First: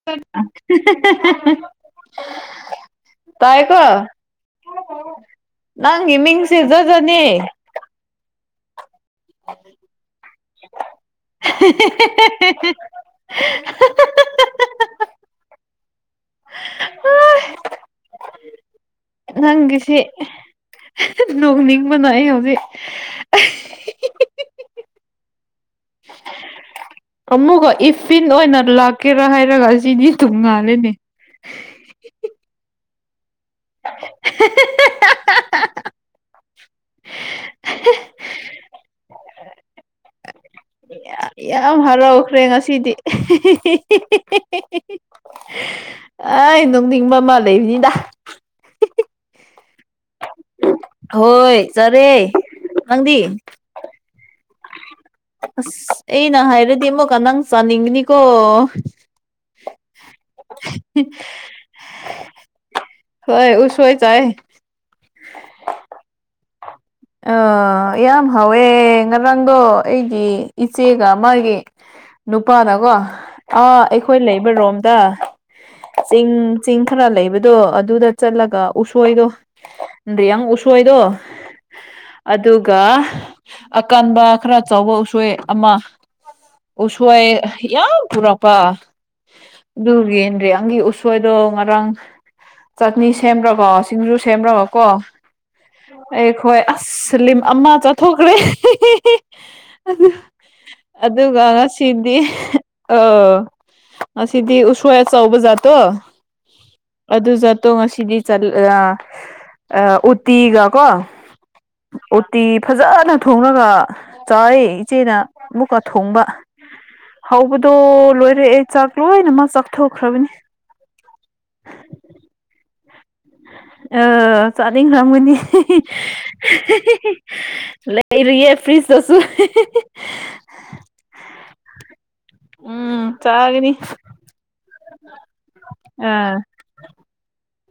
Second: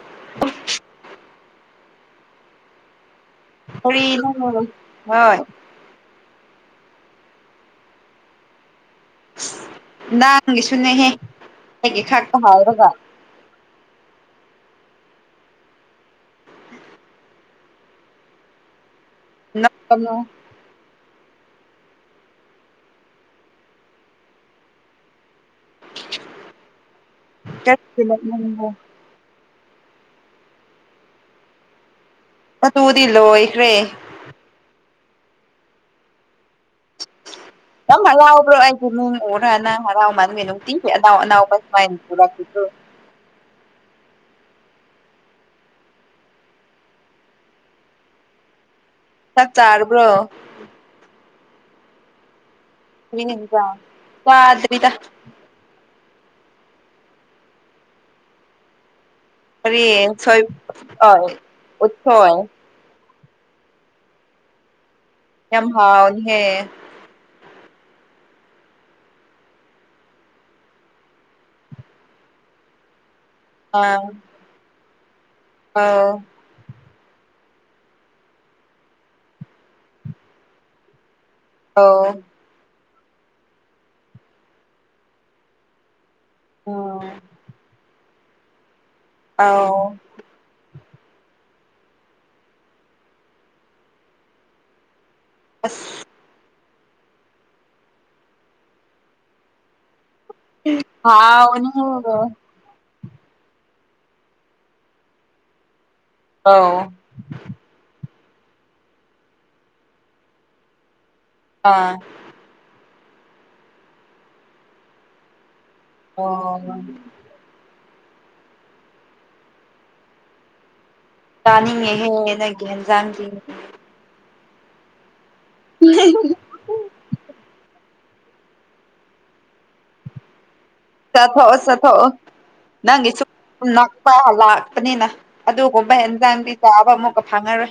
ꯍꯦꯍꯦ ꯍꯦ [unintelligible] ꯐꯔꯤ ꯍꯣꯏ [unintelligible] ꯅꯪꯒꯤ ꯃꯤꯡꯁꯦ ꯖꯨꯖꯨꯅꯤ [unintelligible] ꯅꯪꯒꯤꯁꯨꯅꯦꯍꯦ ꯑꯩꯒꯤ ꯈꯥꯛꯇ ꯍꯥꯏꯔꯒ [unintelligible] ꯅꯪꯒꯤꯁꯤ ꯅꯣꯛꯀꯅꯨ ꯅꯣꯡꯅꯤꯡꯕꯅ ꯑꯩ ꯍꯧꯖꯤꯛ ꯑꯃꯨꯛꯒ ꯀꯔꯤꯒꯤ ꯏꯐꯐꯤꯟ ꯑꯣꯏꯅ ꯅꯣꯛꯅꯤꯡꯕ꯭ꯔꯣ ꯂꯥꯛꯀꯦꯔꯥ ꯍꯥꯏꯔꯒ ꯑꯁꯤꯗꯤ ꯇꯣꯉꯜꯂꯦꯅꯦ ꯑꯗꯨꯗꯤ ꯂꫭꯏꯈꯔꯦ [unintelligible] ꯅꯝ ꯍꯂꯥꯎꯕ꯭ꯔꯣ ꯍꯥꯏꯅꯤ ꯑꯣꯔꯅ ꯍꯔꯥꯎ ꯃꯃꯤ ꯅꯇꯤ ꯌꯥꯝ ꯍꯔꯥꯎꯈ꯭ꯔꯦ ꯉꯁꯤꯗꯤ ꯑꯩ ꯅꯣꯡꯅꯤꯡ ꯑꯃꯥ ꯂꯩꯕꯅꯤꯗ ꯆꯥꯛ ꯆꯥꯔꯕ꯭ꯔꯣ ꯍꯣꯏ ꯆꯔꯦ ꯌꯦꯡꯅꯤꯡꯕꯌꫭ ꯆꯥꯗꯔꯤꯗ ꯑꯁ ꯑꯩꯅ ꯍꯥꯏꯔꯗꯤꯃꯣ ꯀꯅꯥꯪ ꯆ ꯅꯤꯡꯒꯅꯤ ꯀꯣ ꯀꯔꯤ ꯁꯣꯏ ꯑ ꯎꯁꯣꯏ ꯍꯣꯏ ꯎꯁꫭꯏ ꯆꯥꯏ ꯌꯥꯝ ꯍꯥꯎꯋꯤꯍꯦ ꯑꯥ ꯌꯥꯝ ꯍꯥꯎꯋꯦ ꯉꯔꯥꯡꯗꯣ ꯑꯩꯒꯤ ꯏꯆꯦꯒ ꯃꯥꯒꯤ ꯅꯨꯄꯥꯅꯀꯣ ꯑꯥ ꯑꯩꯈꯣꯏ ꯂꯩꯕ ꯔꯣꯝꯗ ꯑꯧ ꯆꯤꯡ ꯆꯤꯡ ꯈꯔ ꯂꯩꯕꯗꯣ ꯑꯗꯨꯗ ꯆꯠꯂꯒ ꯎꯁꯣꯏꯗꯣ ꯅꯌꯥꯪ ꯎꯁꯣꯏꯗꯣ ꯑꯣ ꯑꯗꯨꯒ ꯑꯀꯟꯕ ꯈꯔ ꯆꯥꯎꯕ ꯎꯁꯣꯏ ꯑꯃ ꯎꯝ ꯎꯁꯋꯥꯥꯏ ꯌꯥꯝ ꯄꯨꯔꯛꯄ ꯑꯧ ꯑꯗꯨꯒꯦꯟ꯭ꯔꯦ ꯑꯪꯒꯤ ꯎꯁ ꯑꯩꯣꯏꯗꯣ ꯉꯥꯡ ꯆꯠꯅꯤ ꯁꯦꯝꯕ꯭ꯔꯕꯣ ꯁꯤꯡꯖꯨ ꯁꯦꯝꯕ꯭ꯔꯕꯀꯣ꯫ ꯑꯁ ꯑꯩꯈꯣꯏ ꯑꯁꯂꯤꯝ ꯑꯃ ꯆꯠꯊꯣꯛꯈ꯭ꯔꯦ꯫ ꯑꯗꯨꯒ ꯍꯥꯎꯕꯅꯤꯍꯦ ꯉꯁꯤꯗꯤ꯫ ꯑ ꯑꯁꯤꯗꯤ ꯎꯁ꯭ꯆꯧꯕ ꯖꯥꯠꯇꯣ ꯑꯥꯎ ꯑꯗꯨ ꯆꯠꯇꯣ ꯉꯁꯤꯗꯤ ꯆꯂ ꯎꯇꯤꯒ ꯀꯣ ꯑꯥ ꯀꯨꯔꯇꯤ ꯐꯖꯅ ꯊꯣꯉꯒ ꯆꯥꯏ ꯏꯆꯦꯅ ꯑꯃꯨꯛꯀ ꯊꯣꯡꯕ ꯑꯣ ꯍꯧꯕꯗꯣ ꯂꯣꯏꯔꯦꯑꯦ ꯆꯥꯛ ꯂꯣꯏꯅꯃꯛ ꯆꯥꯛꯊꯣꯛꯈ꯭ꯔꯕꯅꯤ꯫ ꯇꯥꯅꯤꯡꯉꯦ ꯍꯦ ꯅꯒꯦꯟꯖꯥꯡꯗꯤ꯫ ꯑ ꯆꯥꯠꯅꯤꯡ ꯈꯝꯒꯅꯤ꯫ ꯂꯩꯥꯏꯔꯤꯌꯦ ꯐ꯭ꯔꯤꯖ ꯇꯁꯨ ꯆꯊꯑꯣ ꯆꯊꯑꯣ ꯎꯝ ꯅꯪꯒꯤꯁꯨ ꯆꯥꯒꯅꯤ ꯄꯥ ꯂꯥꯛꯄꯅꯤꯅ ꯑꯗꯨꯒꯨꯝꯕ ꯑꯥ ꯑꯦꯟꯖꯥꯡꯗꯤ ꯆꯥꯕ ꯑꯃꯨꯛꯀ ꯐꯥꯡꯉꯔꯣꯏ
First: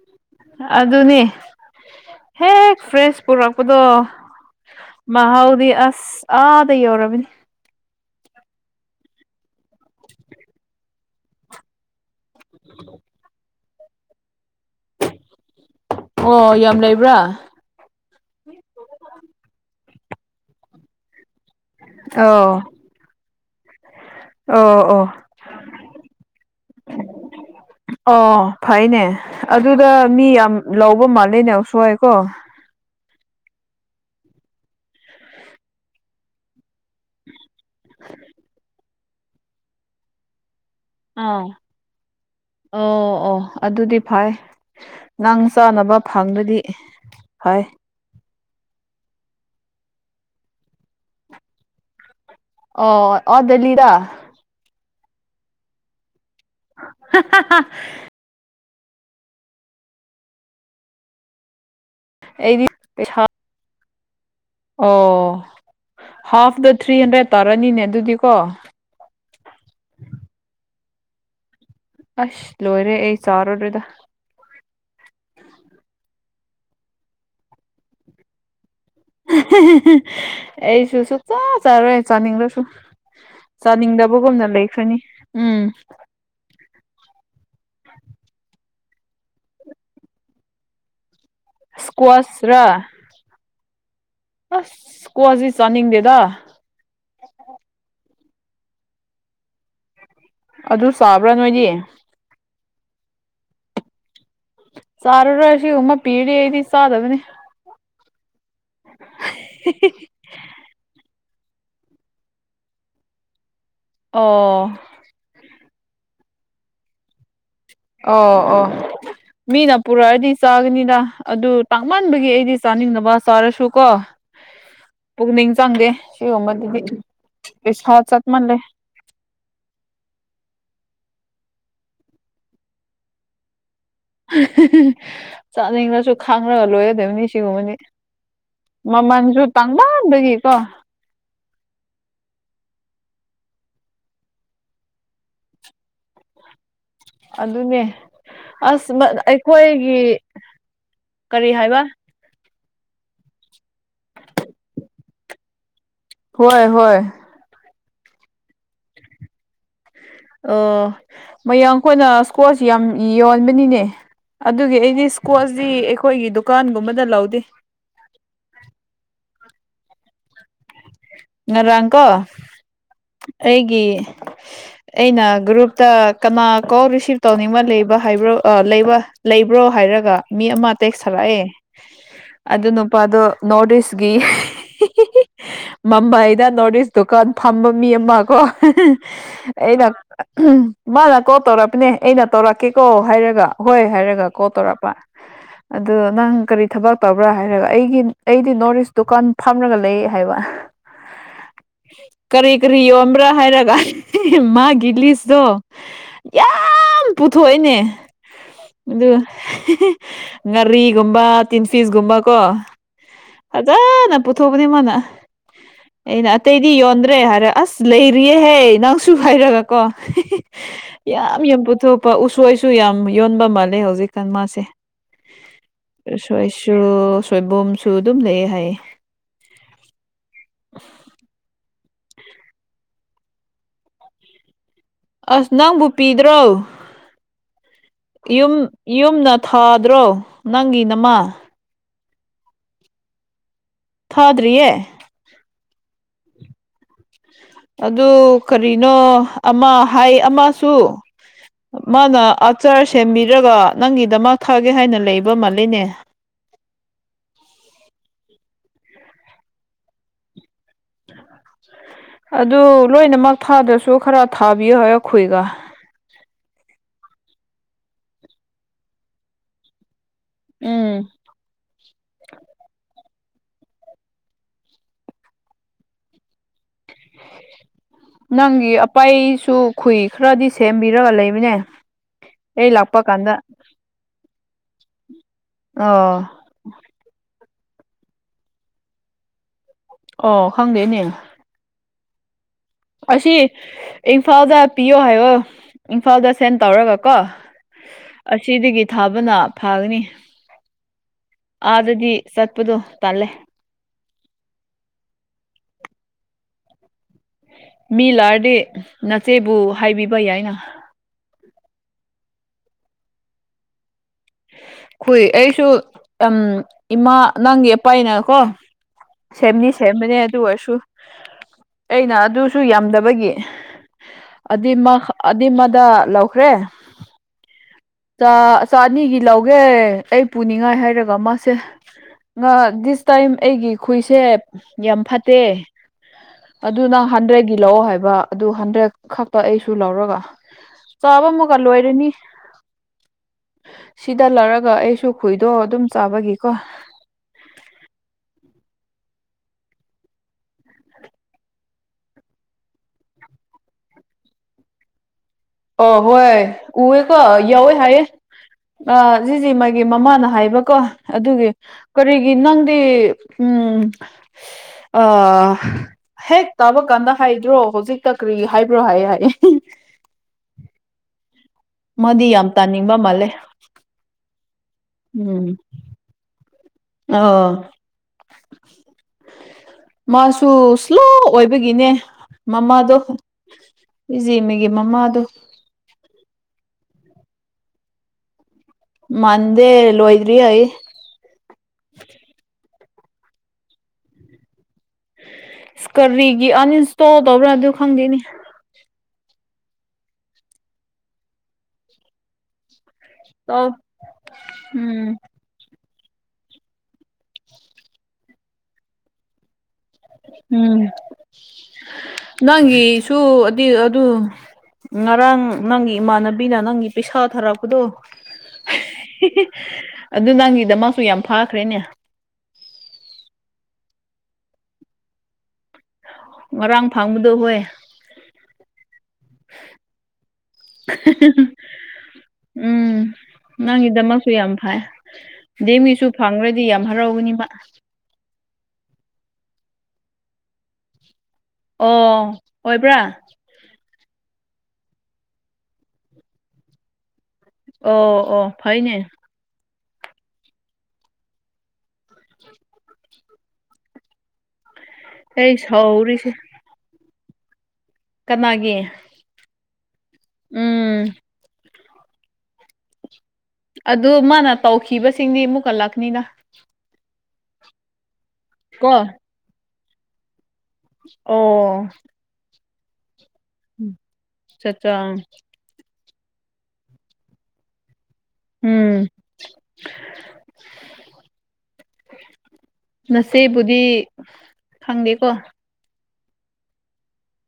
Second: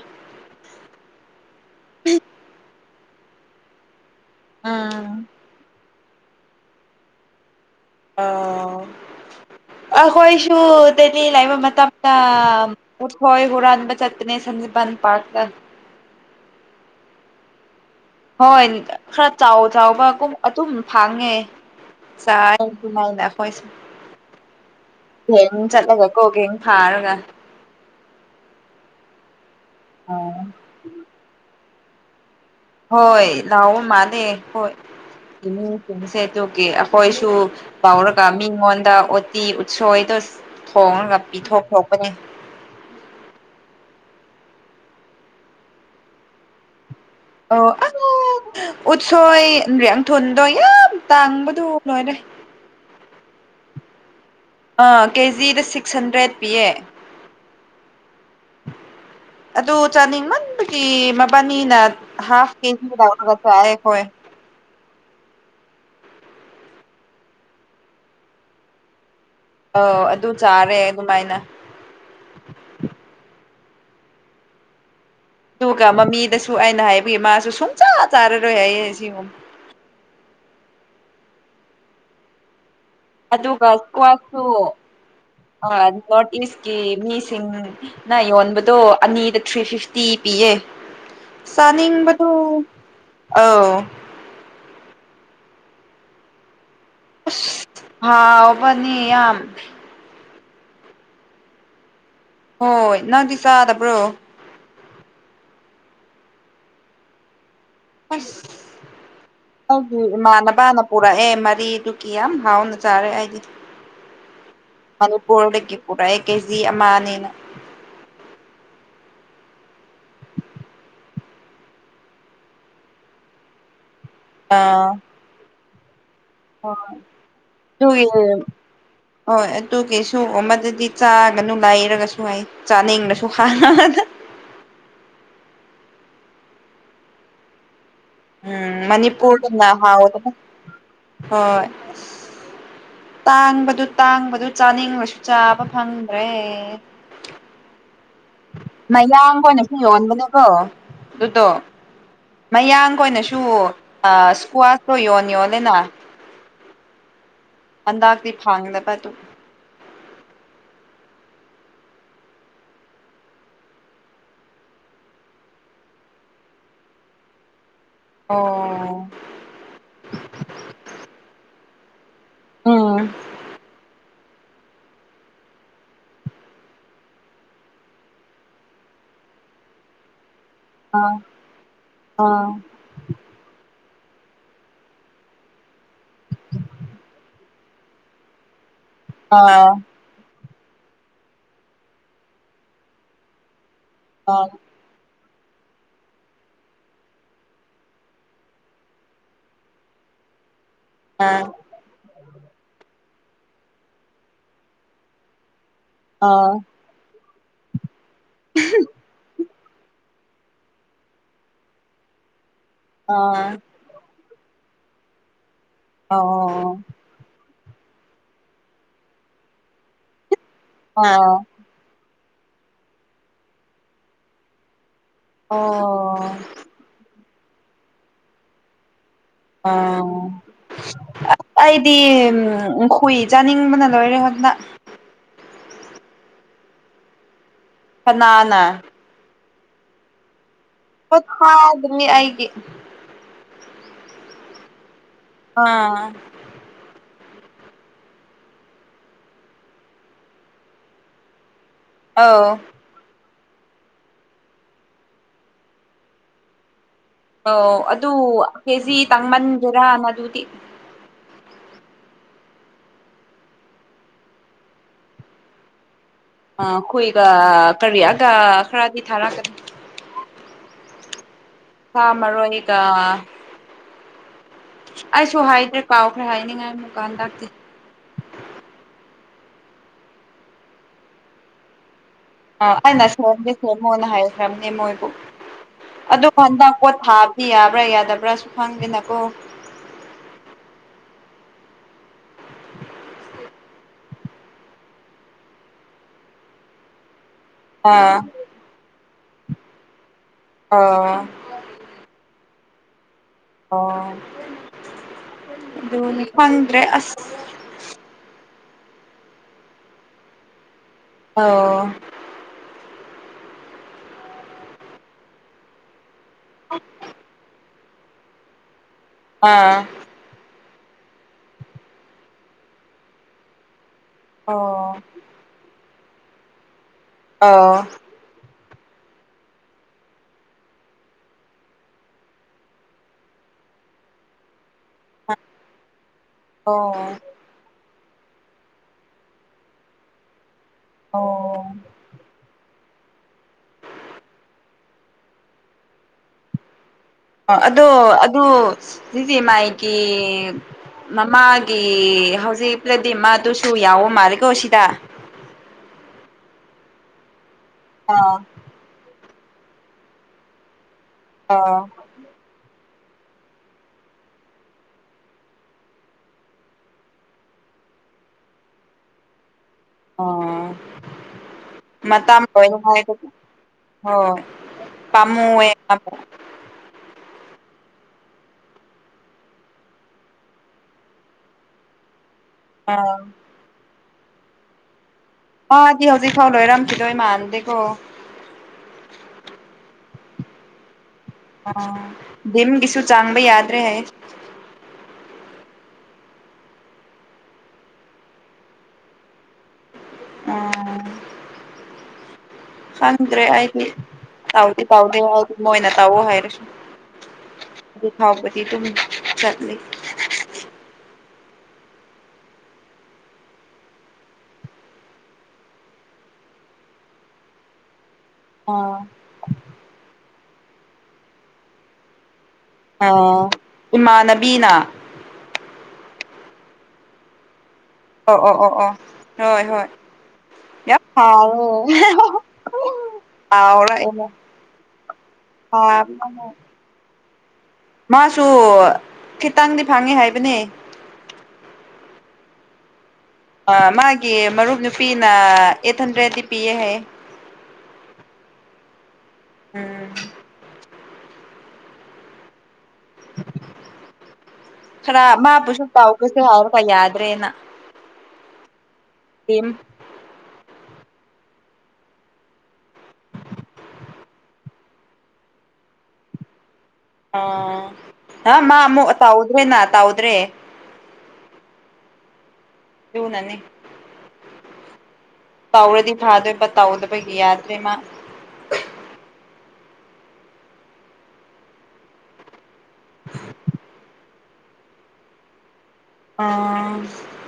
ꯑꯗꯨꯅꯦ ꯍꯦꯛ ꯐ꯭ꯔꯦꯁ ꯄꯨꯔꯛꯄꯗꯣ ꯎꯝ ꯃꯥ ꯍꯥꯎꯗꯤ ꯑꯁ ꯑꯥꯗꯩꯣ ꯔꯕꯤꯅꯤ꯫ ꯑꯣ ꯑꯩꯈꯣꯏꯁꯨ ꯗꯂꯜꯏ ꯂꯩꯕꯥ ꯃꯇꯝꯗ ꯎꯁꯣꯏ ꯍꯔꯅꯕ ꯆꯠꯇꯅꯦ ꯁꯅꯤꯕ ꯄꯥꯀꯇꯥ ꯑꯣ ꯌꯥꯝ ꯂꯩꯕ꯭ꯔꯥ ꯍꯣꯏ ꯈꯔ ꯆꯥꯎ ꯆꯥꯎꯕ ꯑꯗꯨꯝ ꯐꯥꯡꯉꯦ ꯑꯧ ꯆꯥꯏ꯫ ꯁꯨꯃꯥꯏꯅ ꯑꯩꯈꯣꯏꯁꯨꯦ ꯑꯣ ꯑꯣ ꯍꯦꯡ ꯆꯠꯂꯒ ꯀꯣꯒꯦꯡ ꯁꯥꯔꯒ ꯑꯣ ꯐꯩꯅꯦ ꯑꯗꯨꯗ ꯃꯤ ꯌꯥꯝ ꯂꯧꯕ ꯃꯥꯜꯂꯦꯅꯦ ꯎꯁꯣꯏꯀꯣ꯫ ꯍꯣꯏ ꯂꯥꯑꯣꯕ ꯃꯥꯜꯂꯦ ꯍꯣꯏꯁꯦ ꯇꯣꯛꯦ꯫ ꯑꯩꯣꯏꯁꯨ ꯐꯥꯎꯔꯒ ꯃꯤꯉꯣꯟꯗ ꯑꯣꯠꯇꯤ ꯎꯁꯣꯏꯗꯣ ꯊꯣꯡꯉꯒ ꯑꯥ ꯄꯤꯊꯣꯛ ꯊꯣꯛꯄꯅꯤ꯫ ꯑꯣ ꯑꯣ ꯑꯗꯨꯗꯤ ꯐꯩ ꯉꯥꯡ ꯆꯥꯅꯕ ꯐꯪꯗꯗꯤ ꯑꯣ ꯎꯠꯁꯣꯏ ꯌꯥꯡꯊꯜꯗꯣ ꯌꯥꯝ ꯇꯥꯡꯕꯗꯨꯣ ꯂꯣꯏꯔꯦ꯫ ꯑꯣ ꯑꯣ ꯗꯂꯗꯥ ꯑꯥ ꯀꯦꯖꯤꯗ ꯁꯤꯛꯁ ꯍꯟꯗ꯭ꯔꯦꯠ ꯄꯤꯌꯦ꯫ ꯑꯗꯨ ꯆꯥꯅꯤꯡꯃꯟꯕꯒꯤ ꯃꯕꯥꯅꯤꯅ ꯍꯥꯞ ꯑꯩꯗꯤ ꯀꯖꯤ ꯄꯩꯁꯥ ꯂꯥꯑꯣꯔꯒ ꯆꯔꯦ ꯑꯈꯣꯏ꯫ ꯑꯣ ꯍꯥꯐꯇ ꯊ꯭ꯔꯤ ꯍꯟꯗ꯭ꯔꯦꯠ ꯇꯥꯔꯅꯤꯅꯦ ꯑꯗꯨꯗꯤꯀꯣ꯫ ꯑꯣ ꯑꯗꯨ ꯆꯥꯔꯦ ꯑꯗꯨꯃꯥꯏꯅ ꯑꯁ ꯂꯣꯏꯔꯦ ꯑꯩ ꯆꯥꯔꯔꯣꯢꯗ ꯑꯗꯨꯒ ꯃꯃꯤꯗꯁꯨ ꯑꯩꯅ ꯍꯥꯏꯕꯒꯤ ꯃꯥꯁꯨ ꯁꯨꯡꯆꯥꯥ ꯆꯥꯔꯔꯣꯏ ꯍꯥꯏꯌꯦ ꯁꯤꯒꯨꯝ ꯑꯩꯁꯨ ꯁꯨꯡ ꯆꯥ ꯆꯥꯔꯣꯏ ꯆꯥꯅꯤꯡꯔꯁꯨ ꯑꯗꯨꯒ ꯆꯥꯅꯤꯡꯗꯕꯒꯨꯝꯅ ꯂꯩꯈ꯭ꯔꯅꯤ ꯎꯝ ꯋꯥꯠ ꯢꯁ ꯒꯦꯝ ꯃꯤꯁꯤꯡ ꯅ ꯌꯣꯟꯕꯗꯣ ꯑꯅꯤꯗ ꯊ꯭ꯔꯤ ꯐꯤꯐꯇꯤ ꯄꯤꯌꯦ꯫ ꯆꯅꯤꯡꯕꯗꯨ ꯏꯁꯀ꯭ꯋꯥꯁꯔꯥ ꯑꯧ ꯑꯁ ꯢꯁꯀ꯭ꯋꯥꯁ ꯇꯤ ꯆꯥꯅꯤꯡꯗꯦꯗ꯫ ꯑꯁ ꯍꯥꯎꯕꯅꯤ ꯌꯥꯝ ꯑꯗꯨ ꯆꯥꯕ꯭ꯔꯥ ꯅꯣꯏꯗꯤ꯫ ꯍꯣꯏ ꯅꯪꯗꯤ ꯆꯥꯗꯕ꯭ꯔꯣ ꯆꯥꯔꯔꯣꯏ ꯑꯁꯤ ꯒꯨꯝꯕ ꯄꯤꯔꯗꯤ ꯑꯩꯗꯤ ꯆꯥꯗꯕꯅꯤ꯫ ꯍꯩꯁ ꯑꯩꯒꯤ ꯏꯃꯥꯟꯅꯕꯅ ꯄꯨꯔꯛꯑꯦ ꯃꯔꯤꯗꯨꯒꯤ ꯌꯥꯝ ꯍꯥꯎꯅ ꯆꯥꯔꯦ ꯑꯩꯗꯤ ꯑꯣ ꯃꯅꯤꯄꯨꯔꯗꯒꯤ ꯄꯨꯔꯛꯑꯦ ꯀꯦꯖꯤ ꯑꯃꯅꯤꯅ ꯑꯣ ꯑꯣ ꯃꯤꯅ ꯄꯨꯔꯛꯑꯗꯤ ꯆꯥꯒꯅꯤꯅ ꯑꯗꯨ ꯇꯥꯡꯃꯟꯕꯒꯤ ꯑꯩꯗꯤ ꯆꯥꯅꯤꯡꯗꯕ ꯆꯥꯔꯁꯨ ꯀꯣ ꯑꯥ [unintelligible] ꯄꯨꯛꯅꯤꯡ ꯆꯪꯗꯦ ꯁꯤꯒꯨꯝꯕꯗꯨꯗꯤ ꯄꯩꯁꯥ ꯑꯗꯨꯒꯤ ꯆꯠꯃꯜꯂꯦ ꯍꯣꯏ ꯑꯗꯨꯒꯤꯁꯨ ꯑꯃꯗꯗꯤ ꯆꯥꯒꯅꯨ ꯂꯩꯔꯒꯁꯨ ꯍꯥꯏ ꯆꯥꯅꯤꯡꯅꯁꯨ [unintelligible] [unintelligible] ꯆꯥꯅꯤꯡꯉꯁꯨ ꯈꯥꯡꯉꯒ ꯂꯣꯏꯒꯗꯣꯏꯕꯅꯤ ꯁꯤꯒꯨꯝꯕꯗꯤ ꯎꯝ ꯃꯃꯜꯁꯨ ꯃꯅꯤꯄꯨꯔꯗꯅ ꯍꯥꯎꯗꯅ ꯇꯥꯡꯃꯟꯕꯒꯤꯀꯣ ꯍꯣꯏ ꯇꯥꯡꯕꯗꯨ ꯇꯥꯡꯕꯗꯨ ꯆꯥꯅꯤꯡꯂꯁꯨ ꯆꯥꯕ ꯐꯪꯗ꯭ꯔꯦ ꯑꯗꯨꯅꯦ ꯑꯁ ꯃꯌꯥꯡ ꯈꯣꯏꯅꯁꯤ ꯑꯩꯈꯣꯏꯒꯤ ꯌꯣꯟꯕꯅꯦꯀꯣ ꯑꯗꯨꯗꯣ ꯀꯔꯤ ꯍꯥꯏꯕ ꯃꯌꯥꯡ ꯈꯣꯏꯅꯁꯨ ꯏꯁ꯭ꯀ꯭ꯋꯥꯁꯇꯣ ꯌꯣꯟ ꯌꯣꯂꯦꯅ ꯍꯣꯏ ꯍꯣꯏ ꯍꯟꯗꯛꯗꯤ ꯐꯪꯗꯕ ꯇꯨ ꯑꯣ ꯃꯌꯥꯡ ꯈꯣꯏꯅ ꯏꯁꯀ꯭ꯋꯥꯁ ꯌꯥꯝ ꯌꯣꯟꯕꯅꯤꯅꯦ ꯑꯗꯨꯒꯤ ꯑꯩꯗꯤ ꯏꯁꯀ꯭ꯋꯥꯁꯗꯤ ꯑꯩꯈꯣꯏꯒꯤ ꯗꯨꯀꯥꯟꯒꯨꯝꯕꯗ ꯂꯧꯗꯦ ꯑꯣ ꯉꯔꯥꯡ ꯀꯣ ꯎꯝ ꯑꯩꯒꯤ ꯑꯩꯅ ꯒ꯭ꯔꯨꯞꯇ ꯀꯅꯥ ꯀꯣꯜ ꯔꯤꯁꯤꯞ ꯇꯧꯅꯤꯡꯕ ꯂꯩꯕ ꯍꯥꯏꯕ꯭ꯔꯣ ꯑ ꯂꯩꯕ ꯂꯩꯕ꯭ꯔꯣ ꯍꯥꯏꯔꯒ ꯃꯤ ꯑꯃ ꯑ ꯇꯦꯛꯁ ꯊꯥꯔꯛꯑꯦ ꯑ ꯑꯗꯨ ꯅꯨꯄꯥꯗꯣ ꯅꯣꯔꯠ ꯏꯁꯒꯤ ꯃꯝꯕꯥꯢꯗ ꯅꯣꯔꯠ ꯏꯁ ꯗꯨꯀꯥꯟ ꯐꯝꯕ ꯃꯤ ꯑꯃꯀꯣ ꯑ ꯑꯩꯅ ꯃꯥꯅ ꯀꯣꯜ ꯇꯧꯔꯛꯄꯅꯦ ꯑꯩꯅ ꯇꯧꯔꯛꯀꯦꯀꯣ ꯍꯥꯏꯔꯒ ꯍꯣꯏ ꯍꯥꯏꯔꯒ ꯀꯣꯜ ꯇꯧꯔꯛꯄ [inaudible] ꯑꯗꯨ ꯅꯪ ꯀꯔꯤ ꯊꯕꯛ ꯇꯧꯕ꯭ꯔꯥ ꯍꯥꯏꯔꯒ ꯑꯩꯒꯤ ꯑꯩꯗꯤ ꯅꯣꯔꯠ ꯏꯁ ꯗꯨꯀꯥꯟ ꯐꯝꯔꯒ ꯂꯩ ꯍꯥꯏꯕ ꯑꯥ ꯀꯔꯤ ꯀꯔꯤ ꯌꯣꯟꯕ꯭ꯔꯥ ꯍꯥꯏꯔꯒ ꯃꯥꯒꯤ ꯂꯤꯁꯇꯣ ꯑꯥ ꯌꯥꯝ ꯄꯨꯊꯣꯛꯏꯅꯦ ꯑꯗꯨꯒ ꯉꯥꯔꯤꯒꯨꯝꯕ ꯇꯤꯟꯐꯤꯁꯒꯨꯝꯕ ꯀꯣ ꯑꯥ [unintelligible] ꯄꯨꯊꯣꯛꯕꯅꯤ ꯃꯥꯅ ꯑꯩꯅ ꯑꯣ ꯑꯇꯩꯗꯤ ꯌꯣꯟꯗ꯭ꯔꯦ ꯍꯥꯏꯔꯦ ꯑꯁ ꯂꯩꯔꯤꯌꯦꯍꯦ ꯅꯪꯁꯨ ꯍꯥꯏꯔꯒ ꯀꯣ ꯑ ꯑ ꯌꯥꯝ ꯌꯥꯝ ꯄꯨꯊꯣꯛꯄ ꯎꯁꯣꯏꯁꯨ ꯌꯥꯝ ꯌꯣꯟꯕ ꯃꯥꯜꯂꯦ ꯍꯧꯖꯤꯛꯀꯥꯟ ꯃꯥꯁꯦ ꯑꯣ ꯎꯁꯣꯏꯁꯨ ꯁꯣꯏꯕꯨꯝꯁꯨ ꯑꯗꯨꯝ ꯂꯩ ꯍꯥꯏꯌꯦ [unintelligible] ꯇꯤꯝ ꯑꯈꯣꯏ ꯆꯥꯅꯤꯡꯕꯅ ꯂꯣꯏꯔꯦ [unintelligible] ꯑꯁ ꯅꯪꯕꯨ ꯄꯤꯗ꯭ꯔꯣ ꯌꯨꯝ ꯀꯅꯥꯅ ꯌꯨꯝꯅ ꯊꯥꯗ꯭ꯔꯣ ꯅꯪꯒꯤ ꯅꯞ ꯄꯣꯠ ꯊꯥꯎꯕꯅꯤ ꯑꯩꯒꯤ ꯊꯥꯗ꯭ꯔꯤꯌꯦ ꯑꯥ ꯑꯗꯨ ꯀꯔꯤꯅꯣ ꯑꯃ ꯍꯥꯏ ꯑꯃꯁꯨ ꯃꯥꯅ ꯑꯧ ꯑꯆꯥꯔ ꯁꯦꯝꯕꯤꯔꯒ ꯅꯪꯒꯤꯗꯃꯛ ꯊꯥꯒꯦ ꯍꯥꯏꯅ ꯂꯩꯕ ꯃꯥꯜꯂꯤꯅꯦ ꯑꯣ ꯑꯗꯨ ꯀꯦꯖꯤ ꯇꯥꯡꯃꯟꯒꯦꯔ ꯃꯗꯨꯗꯤ ꯑꯗꯨ ꯂꯣꯏꯅꯃꯛ ꯊꯥꯗ꯭ꯔꯁꯨ ꯈꯔ ꯊꯥꯕꯤꯌꯨ ꯍꯥꯏꯌꯨ ꯑꯈꯣꯏꯒ ꯑ ꯑꯩꯈꯣꯏꯒ ꯀꯔꯤꯌꯥꯒ ꯈꯔꯗꯤ ꯊꯥꯔꯛꯀꯅꯤ ꯎꯝ ꯁꯥ ꯃꯔꯣꯏꯒ ꯑꯩꯁꯨ ꯍꯥꯏꯗ꯭ꯔꯦ ꯀꯥꯎꯈ꯭ꯔꯦ ꯍꯥꯏꯅꯤꯡꯉꯥꯏ ꯃꯨꯛꯀꯥ ꯍꯟꯗꯛꯇꯤ ꯅꯪꯒꯤ ꯑꯄꯩꯏꯁꯨ ꯈꯨꯨꯏꯈꯔꯗꯤ ꯁꯦꯝꯕꯤꯔꯒ ꯂꯩꯕꯅꯦ ꯑ ꯑꯩ ꯂꯥꯛꯄ ꯑꯩꯅ ꯀꯥꯟꯗ ꯁꯦꯝꯗꯤ ꯁꯦꯃꯣꯅ ꯍꯥꯏꯈ꯭ꯔꯝꯅꯦ ꯃꯣꯏꯕꯨ ꯑꯥ ꯑꯗꯨ ꯍꯟꯗꯛ ꯄꯣꯠ ꯊꯥꯕꯗꯤ ꯌꯥꯕ꯭ꯔꯥ ꯌꯥꯗꯕ꯭ꯔꯥꯁꯨ ꯈꯪꯗꯦꯅꯀꯣ ꯑꯣ ꯈꯪꯗꯦꯅꯦ ꯑꯁꯤ ꯏꯝꯐꯥꯜꯗ ꯄꯤꯌꯣ ꯍꯥꯏꯌꯣ ꯏꯝꯐꯥꯜꯗ ꯁꯦꯟꯇ ꯇꯧꯔꯒ ꯀꯣ ꯑꯥ ꯑꯁꯤꯗꯒꯤ ꯊꯥꯕꯅ ꯐꯒꯅꯤ ꯑꯥ ꯑꯗꯗꯤ ꯆꯠꯄꯗꯣ ꯇꯜꯂꯦ ꯑꯣ ꯑꯗꯨꯅꯤ ꯈꯪꯗ꯭ꯔꯦ ꯑꯁ ꯃꯤ ꯂꯥꯔꯗꯤ ꯅꯆꯦꯕꯨ ꯍꯥꯏꯕꯤꯕ ꯌꯥꯏꯅ ꯑꯣ ꯈꯨꯏ ꯑꯩꯁꯨ ꯑꯝ ꯏꯃꯥ ꯅꯪꯒꯤ ꯑꯄꯩꯅꯀꯣ ꯁꯦꯝꯗꯤ ꯑꯥ ꯁꯦꯝꯕꯅꯤ ꯑꯗꯨ ꯑꯣꯏꯔꯁꯨ ꯑꯩꯅ ꯑꯗꯨꯁꯨ ꯌꯥꯝꯗꯕꯒꯤ ꯑꯣ ꯑꯗꯤꯃꯈ ꯑꯗꯤꯃꯗ ꯂꯧꯈ꯭ꯔꯦ ꯑꯧ ꯆꯥ ꯆꯥꯅꯤꯒꯤ ꯂꯧꯒꯦ ꯑꯩ ꯄꯨꯅꯤꯡꯉꯥꯏ ꯍꯥꯏꯔꯒ ꯃꯥꯁꯦ ꯉꯥ ꯗꯤꯁ ꯇꯥꯏꯝ ꯑꯩꯒꯤ ꯈꯨꯏꯁꯦ ꯌꯥꯝ ꯐꯠꯇꯦ ꯑꯗꯨ ꯑꯣ ꯅꯪ ꯍꯟꯗ꯭ꯔꯦꯠꯒꯤ ꯂꯧꯑꯣ ꯍꯥꯏꯕ ꯑꯗꯨ ꯍꯟꯗ꯭ꯔꯦꯗ ꯈꯛꯇ ꯑꯩꯁꯨ ꯂꯧꯔꯒ ꯆꯥꯕ ꯑꯃꯒ ꯑꯣ ꯂꯣꯏꯔꯅꯤ ꯁꯤꯗ ꯂꯧꯔꯒ ꯑꯩꯁꯨ ꯈꯣꯏꯗꯣ ꯑꯗꯨꯝ ꯆꯥꯕꯒꯤꯀꯣ ꯑꯣ ꯑꯗꯣ ꯑꯗꯨ ꯁꯤꯁꯦ ꯃꯥꯥꯏꯒꯤ ꯃꯃꯥꯒꯤ ꯍꯧꯖꯤꯛ ꯄ꯭ꯂꯗꯤ ꯃꯗꯨꯁꯨ ꯌꯥꯎꯕ ꯃꯥꯜꯂꯦꯀꯣ ꯁꯤꯗ ꯑꯣ ꯍꯣꯏ ꯎꯌꯦꯀꯣ ꯌꯥꯎꯏ ꯍꯥꯏꯌꯦ ꯑꯥ ꯑ ꯁꯤꯁꯤ ꯃꯥꯒꯤ ꯃꯃꯥꯅ ꯍꯥꯏꯕꯀꯣ ꯑꯗꯨꯒꯤ ꯑꯥ ꯀꯔꯤ ꯏ ꯅꯪꯗꯤ ꯎꯝ ꯑ ꯍꯦꯛ ꯇꯥꯕ ꯀꯥꯟꯗ ꯍꯥꯏꯗ꯭ꯔꯣ ꯍꯧꯖꯤꯛꯇ ꯀ꯭ꯔꯤ ꯍꯥꯏꯕ꯭ꯔꯣ ꯍꯥꯏꯌꯦ ꯍꯥꯏꯌꯦ ꯑꯣ ꯃꯥꯗꯤ ꯃꯇꯝ ꯌꯥꯝ ꯑꯣꯏ ꯇꯥꯅꯤꯡꯕ ꯍꯥꯏꯕꯒꯤ ꯃꯥꯜꯂꯦ ꯍꯣꯏ ꯄꯥꯝꯃꯨꯑꯦ ꯄꯥꯝꯃꯨ ꯑꯣ ꯃꯥꯁꯨ ꯁ꯭ꯂꯣ ꯑꯣꯏꯕꯒꯤꯅꯦ ꯃꯃꯥꯗꯣ ꯑꯥ ꯏꯆꯦꯃꯤꯒꯤ ꯃꯃꯥꯗꯣ ꯑꯥꯗꯤ ꯍꯧꯖꯤꯛ ꯐꯥꯎ ꯂꯣꯏꯔꯝꯈꯤꯗꯣꯏ ꯏꯃꯥꯟꯗꯦꯀꯣ ꯃꯗꯦ ꯂ ꯍꯣꯏꯗ꯭ꯔꯤ ꯑꯩ ꯑꯥ ꯗꯤꯝꯒꯤꯁꯨ ꯆꯥꯡꯕ ꯌꯥꯗ꯭ꯔꯦ ꯍꯥꯏ ꯏꯁꯀꯔꯤꯒꯤ ꯑꯟꯏꯟꯁꯇꯣꯜ ꯇꯧꯕ꯭ꯔꯥ ꯑꯗꯨ ꯈꯪꯗꯦꯅꯦ ꯑꯥ ꯍꯗ꯭ꯔꯦ ꯇꯧ ꯍꯥꯏꯥꯏꯗꯤ ꯇꯥꯎꯗꯤ ꯎꯝ ꯇꯥꯎꯗꯦ ꯃꯣꯏꯅ ꯇꯧꯑꯣ ꯍꯥꯏꯔꯁꯨ ꯑꯗꯨ ꯐꯥꯎꯕꯗꯤ ꯑꯗꯨꯝ ꯆꯠꯂꯤ ꯎꯝ ꯅꯪꯒꯤꯁꯨ ꯑꯗꯨꯗꯤ ꯑꯗꯨ ꯉꯔꯥꯡ ꯅꯪꯒꯤ ꯏꯃꯥꯟꯅꯕꯤꯅ ꯅꯪꯒꯤ ꯄꯩꯁꯥ ꯊꯥꯔꯛꯄꯗꯣ ꯑꯥ ꯑꯗꯨ ꯅꯪꯒꯤꯗ ꯃꯥꯁꯨ ꯌꯥꯝ ꯐꯥꯈ꯭ꯔꯦꯅꯦ ꯏꯃꯥꯟꯅꯕꯤꯅ ꯉꯥꯡ ꯐꯥꯡꯕꯗꯣ ꯍꯣꯏ ꯑꯣ ꯑꯣ ꯑꯣ ꯑꯣ ꯍꯣꯏ ꯍꯣꯏ ꯌꯥ ꯍꯥꯎ ꯎꯝ ꯀꯥꯎꯔꯦ ꯑꯩꯁꯦ ꯅꯪꯒꯤꯗꯃꯛꯁꯨ ꯌꯥꯝ ꯐꯩ ꯗꯦꯝꯒꯤꯁꯨ ꯐꯪꯈ꯭ꯔꯗꯤ ꯌꯥꯝ ꯍꯔꯥꯎꯕꯅꯤ ꯃꯥ ꯃꯥꯁꯨ ꯈꯤꯇꯪꯗꯤ ꯐꯪꯉꯦ ꯍꯥꯏꯕꯅꯤ ꯑꯣ ꯍꯣꯏꯕ꯭ꯔꯥ ꯑ ꯃꯥꯒꯤ ꯃꯔꯨꯞ ꯅꯨꯄꯤꯅ ꯑꯩꯠ ꯍꯟꯗ꯭ꯔꯦꯇꯗꯤ ꯄꯤꯌꯦ ꯍꯥꯏꯌꯦ ꯑꯣ ꯑꯣ ꯐꯥꯏꯅꯦ ꯎꯝ [unintelligible] ꯈꯔ ꯑꯩ ꯃꯥꯕꯨꯁꯨ ꯁꯥꯎꯔꯤꯁꯦ ꯇꯥꯎꯒꯁꯦ ꯍꯥꯏꯔ ꯐ ꯌꯥꯗ꯭ꯔꯦꯅ ꯀꯅꯥꯒꯤ ꯏꯦꯝ [inaudible] ꯎꯝ ꯑꯗꯨ ꯃꯥꯅ ꯇꯧꯈꯤꯕꯁꯤꯡꯗꯤ ꯑꯃꯨꯛ ꯀꯜꯂꯛꯅꯤꯅ ꯑ ꯃꯥ ꯑꯃꯨꯛ ꯀꯣ ꯇꯥꯎꯗ꯭ꯔꯦꯅ ꯇꯥꯎꯗ꯭ꯔꯦ ꯑꯣ ꯑꯗꯨꯅꯅꯦ ꯎ ꯆꯆꯥ [inaudible] ꯇꯥꯎꯔꯗꯤ ꯐꯥꯗꯣꯏꯕ ꯇꯥꯎꯗꯕ ꯌꯥꯗ꯭ꯔꯦ ꯃꯥ ꯎꯝ ꯅꯁꯦꯕꯨꯗꯤ ꯈꯪꯗꯦꯀꯣ ꯑ [inaudible] [unintelligible]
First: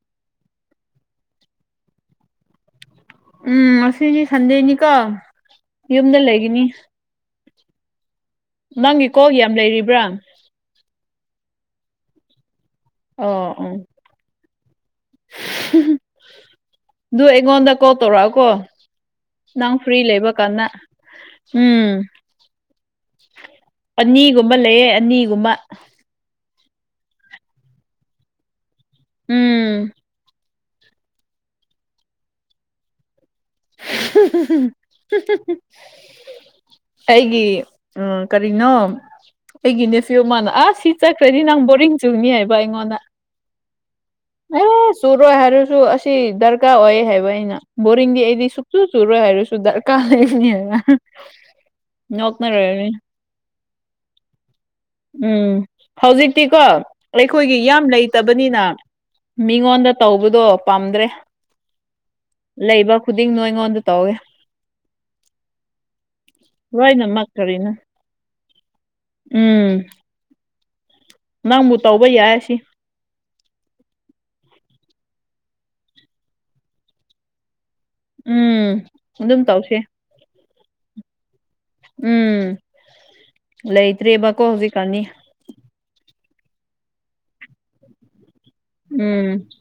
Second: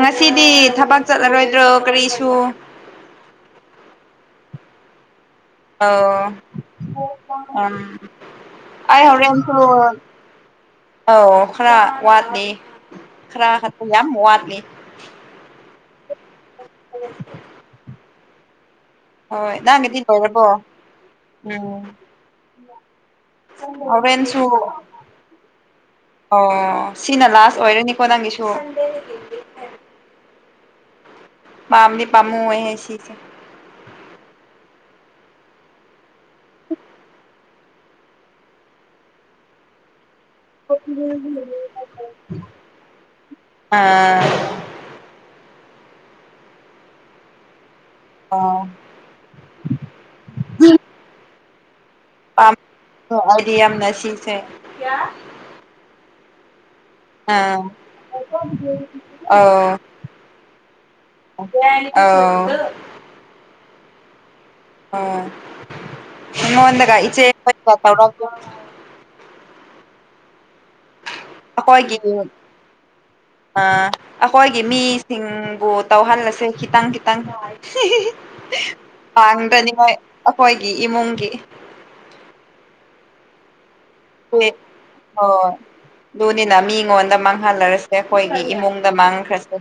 ꯉꯁꯤꯗꯤ ꯊꯕꯛ ꯆꯠꯂꯔꯣꯏꯗ꯭ꯔꯣ ꯀꯔꯤꯁꯨ ꯎꯝ ꯑꯁꯤ ꯑꯁꯤꯅꯤ ꯁꯟꯗꯦꯅꯤ ꯀꯣ ꯑꯣ ꯎ [inaudible] ꯑ ꯅꯪꯒꯤ ꯀꯣꯜ ꯌꯥꯝ ꯍꯧꯔꯁꯨ ꯂꯩꯔꯤꯕ꯭ꯔꯥ [inaudible] ꯑ ꯈꯔ ꯋꯥꯠꯂꯤ ꯑꯣ ꯈꯔ ꯑꯣ ꯈ ꯌꯥꯝ ꯋꯥꯠꯂꯤ ꯑꯗꯨ ꯑꯩꯉꯣꯟꯗ ꯀꯣꯜ ꯇꯧꯔꯛꯑꯣ ꯀꯣ ꯍꯣꯏ ꯅꯪ ꯐ꯭ꯔꯤ ꯅꯪꯒꯤꯗꯤ ꯂꯩ ꯂꯣꯏꯔꯕꯣ ꯂꯩꯕꯅ ꯎꯝ ꯏ [unintelligible] ꯑꯅꯤꯒꯨꯝꯕ ꯂꯩꯌꯦ ꯑꯅꯤꯒꯨꯝꯕ ꯑꯣ ꯁꯤꯅ ꯂꯥꯁ ꯑꯣꯏꯔꯅꯤꯀꯣ ꯅꯪꯒꯤꯁꯨ ꯎꯝ ꯃꯥꯝꯗꯤ ꯄꯥꯃꯨ ꯑꯣꯏꯍꯦ ꯁꯤꯁꯦ [inaudible] ꯑꯩꯒꯤ ꯀꯔꯤꯅꯣ ꯑꯩꯒꯤ ꯅꯦꯐꯤꯌꯣ ꯃꯥꯅ ꯑꯁ ꯁꯤ ꯆꯠꯈ꯭ꯔꯗꯤ ꯅꯪ ꯕꯣꯔꯤꯡ ꯆꯨꯅꯤ ꯍꯥꯏꯕ ꯑꯩꯉꯣꯟꯗ ꯑꯥ ꯑꯦ ꯆꯨꯔꯣꯏ ꯍꯥꯏꯔꯁꯨ ꯑꯁꯤ ꯗꯔꯀꯥꯔ ꯑꯣꯏ ꯍꯥꯏꯕ ꯑꯩꯅ ꯕꯣꯔꯤꯡꯗꯤ ꯑꯩꯗꯤ ꯁꯨ ꯑꯥ ꯇꯨ ꯇꯨꯔꯣꯏ ꯍꯥꯏꯔꯁꯨꯗꯔ ꯀꯥ ꯂꯩꯅꯤ ꯍꯥꯏꯅ ꯅꯔꯦꯅꯤ ꯑ ꯑꯩꯗꯤ ꯌꯥꯝꯅ ꯁꯤꯁꯦ ꯎꯝ ꯍꯧꯖꯤꯛꯇꯛꯇꯤ ꯀꯣ ꯑꯩꯈꯣꯏꯒꯤ ꯑꯥ ꯌꯥꯝ ꯂꯩꯇꯕꯅꯤꯅ ꯃꯤꯉꯣꯟꯗ ꯇꯧꯕꯗꯣ ꯄꯥꯝꯗ꯭ꯔꯦ ꯑꯣ ꯂꯩꯕ ꯈꯨꯗꯤꯡ ꯅꯣ ꯑꯩꯉꯣꯟꯗ ꯇꯧꯋꯦ ꯑꯣ ꯂꯣꯏꯅꯃꯛ ꯑꯩꯉꯣꯡꯗꯒ ꯀꯔꯤꯅꯣ ꯏꯆꯦ ꯎꯝ ꯅꯪꯕꯨ ꯑꯩꯈꯣꯏꯒꯤ ꯇꯧꯕ ꯌꯥꯏ ꯁꯤ ꯑꯥ ꯑꯩꯈꯣꯏꯒꯤ ꯃꯤꯁꯤꯡꯕꯨ ꯇꯧꯍꯜꯂꯁꯦ ꯈꯤꯇꯪ ꯈꯤꯇꯪ ꯍꯥꯏ ꯎꯝ ꯑꯗꯨꯝ ꯇꯧꯁꯦ ꯄꯥꯡꯗꯅꯤꯉꯥꯏ ꯑꯩꯈꯣꯏꯒꯤ ꯏꯃꯨꯡꯒꯤ ꯎꯝ ꯂꯩꯇ꯭ꯔꯤꯕ ꯍꯥ ꯍꯣꯏ ꯑꯗꯨꯅꯤꯅ ꯃꯤꯉꯣꯟꯗ ꯃꯥꯡꯍꯜꯂꯔꯁꯦ ꯑꯩꯈꯣꯏꯒꯤ ꯏꯃꯨꯡ ꯗ ꯃꯥꯡ ꯎꯝ ꯈꯔꯁꯨ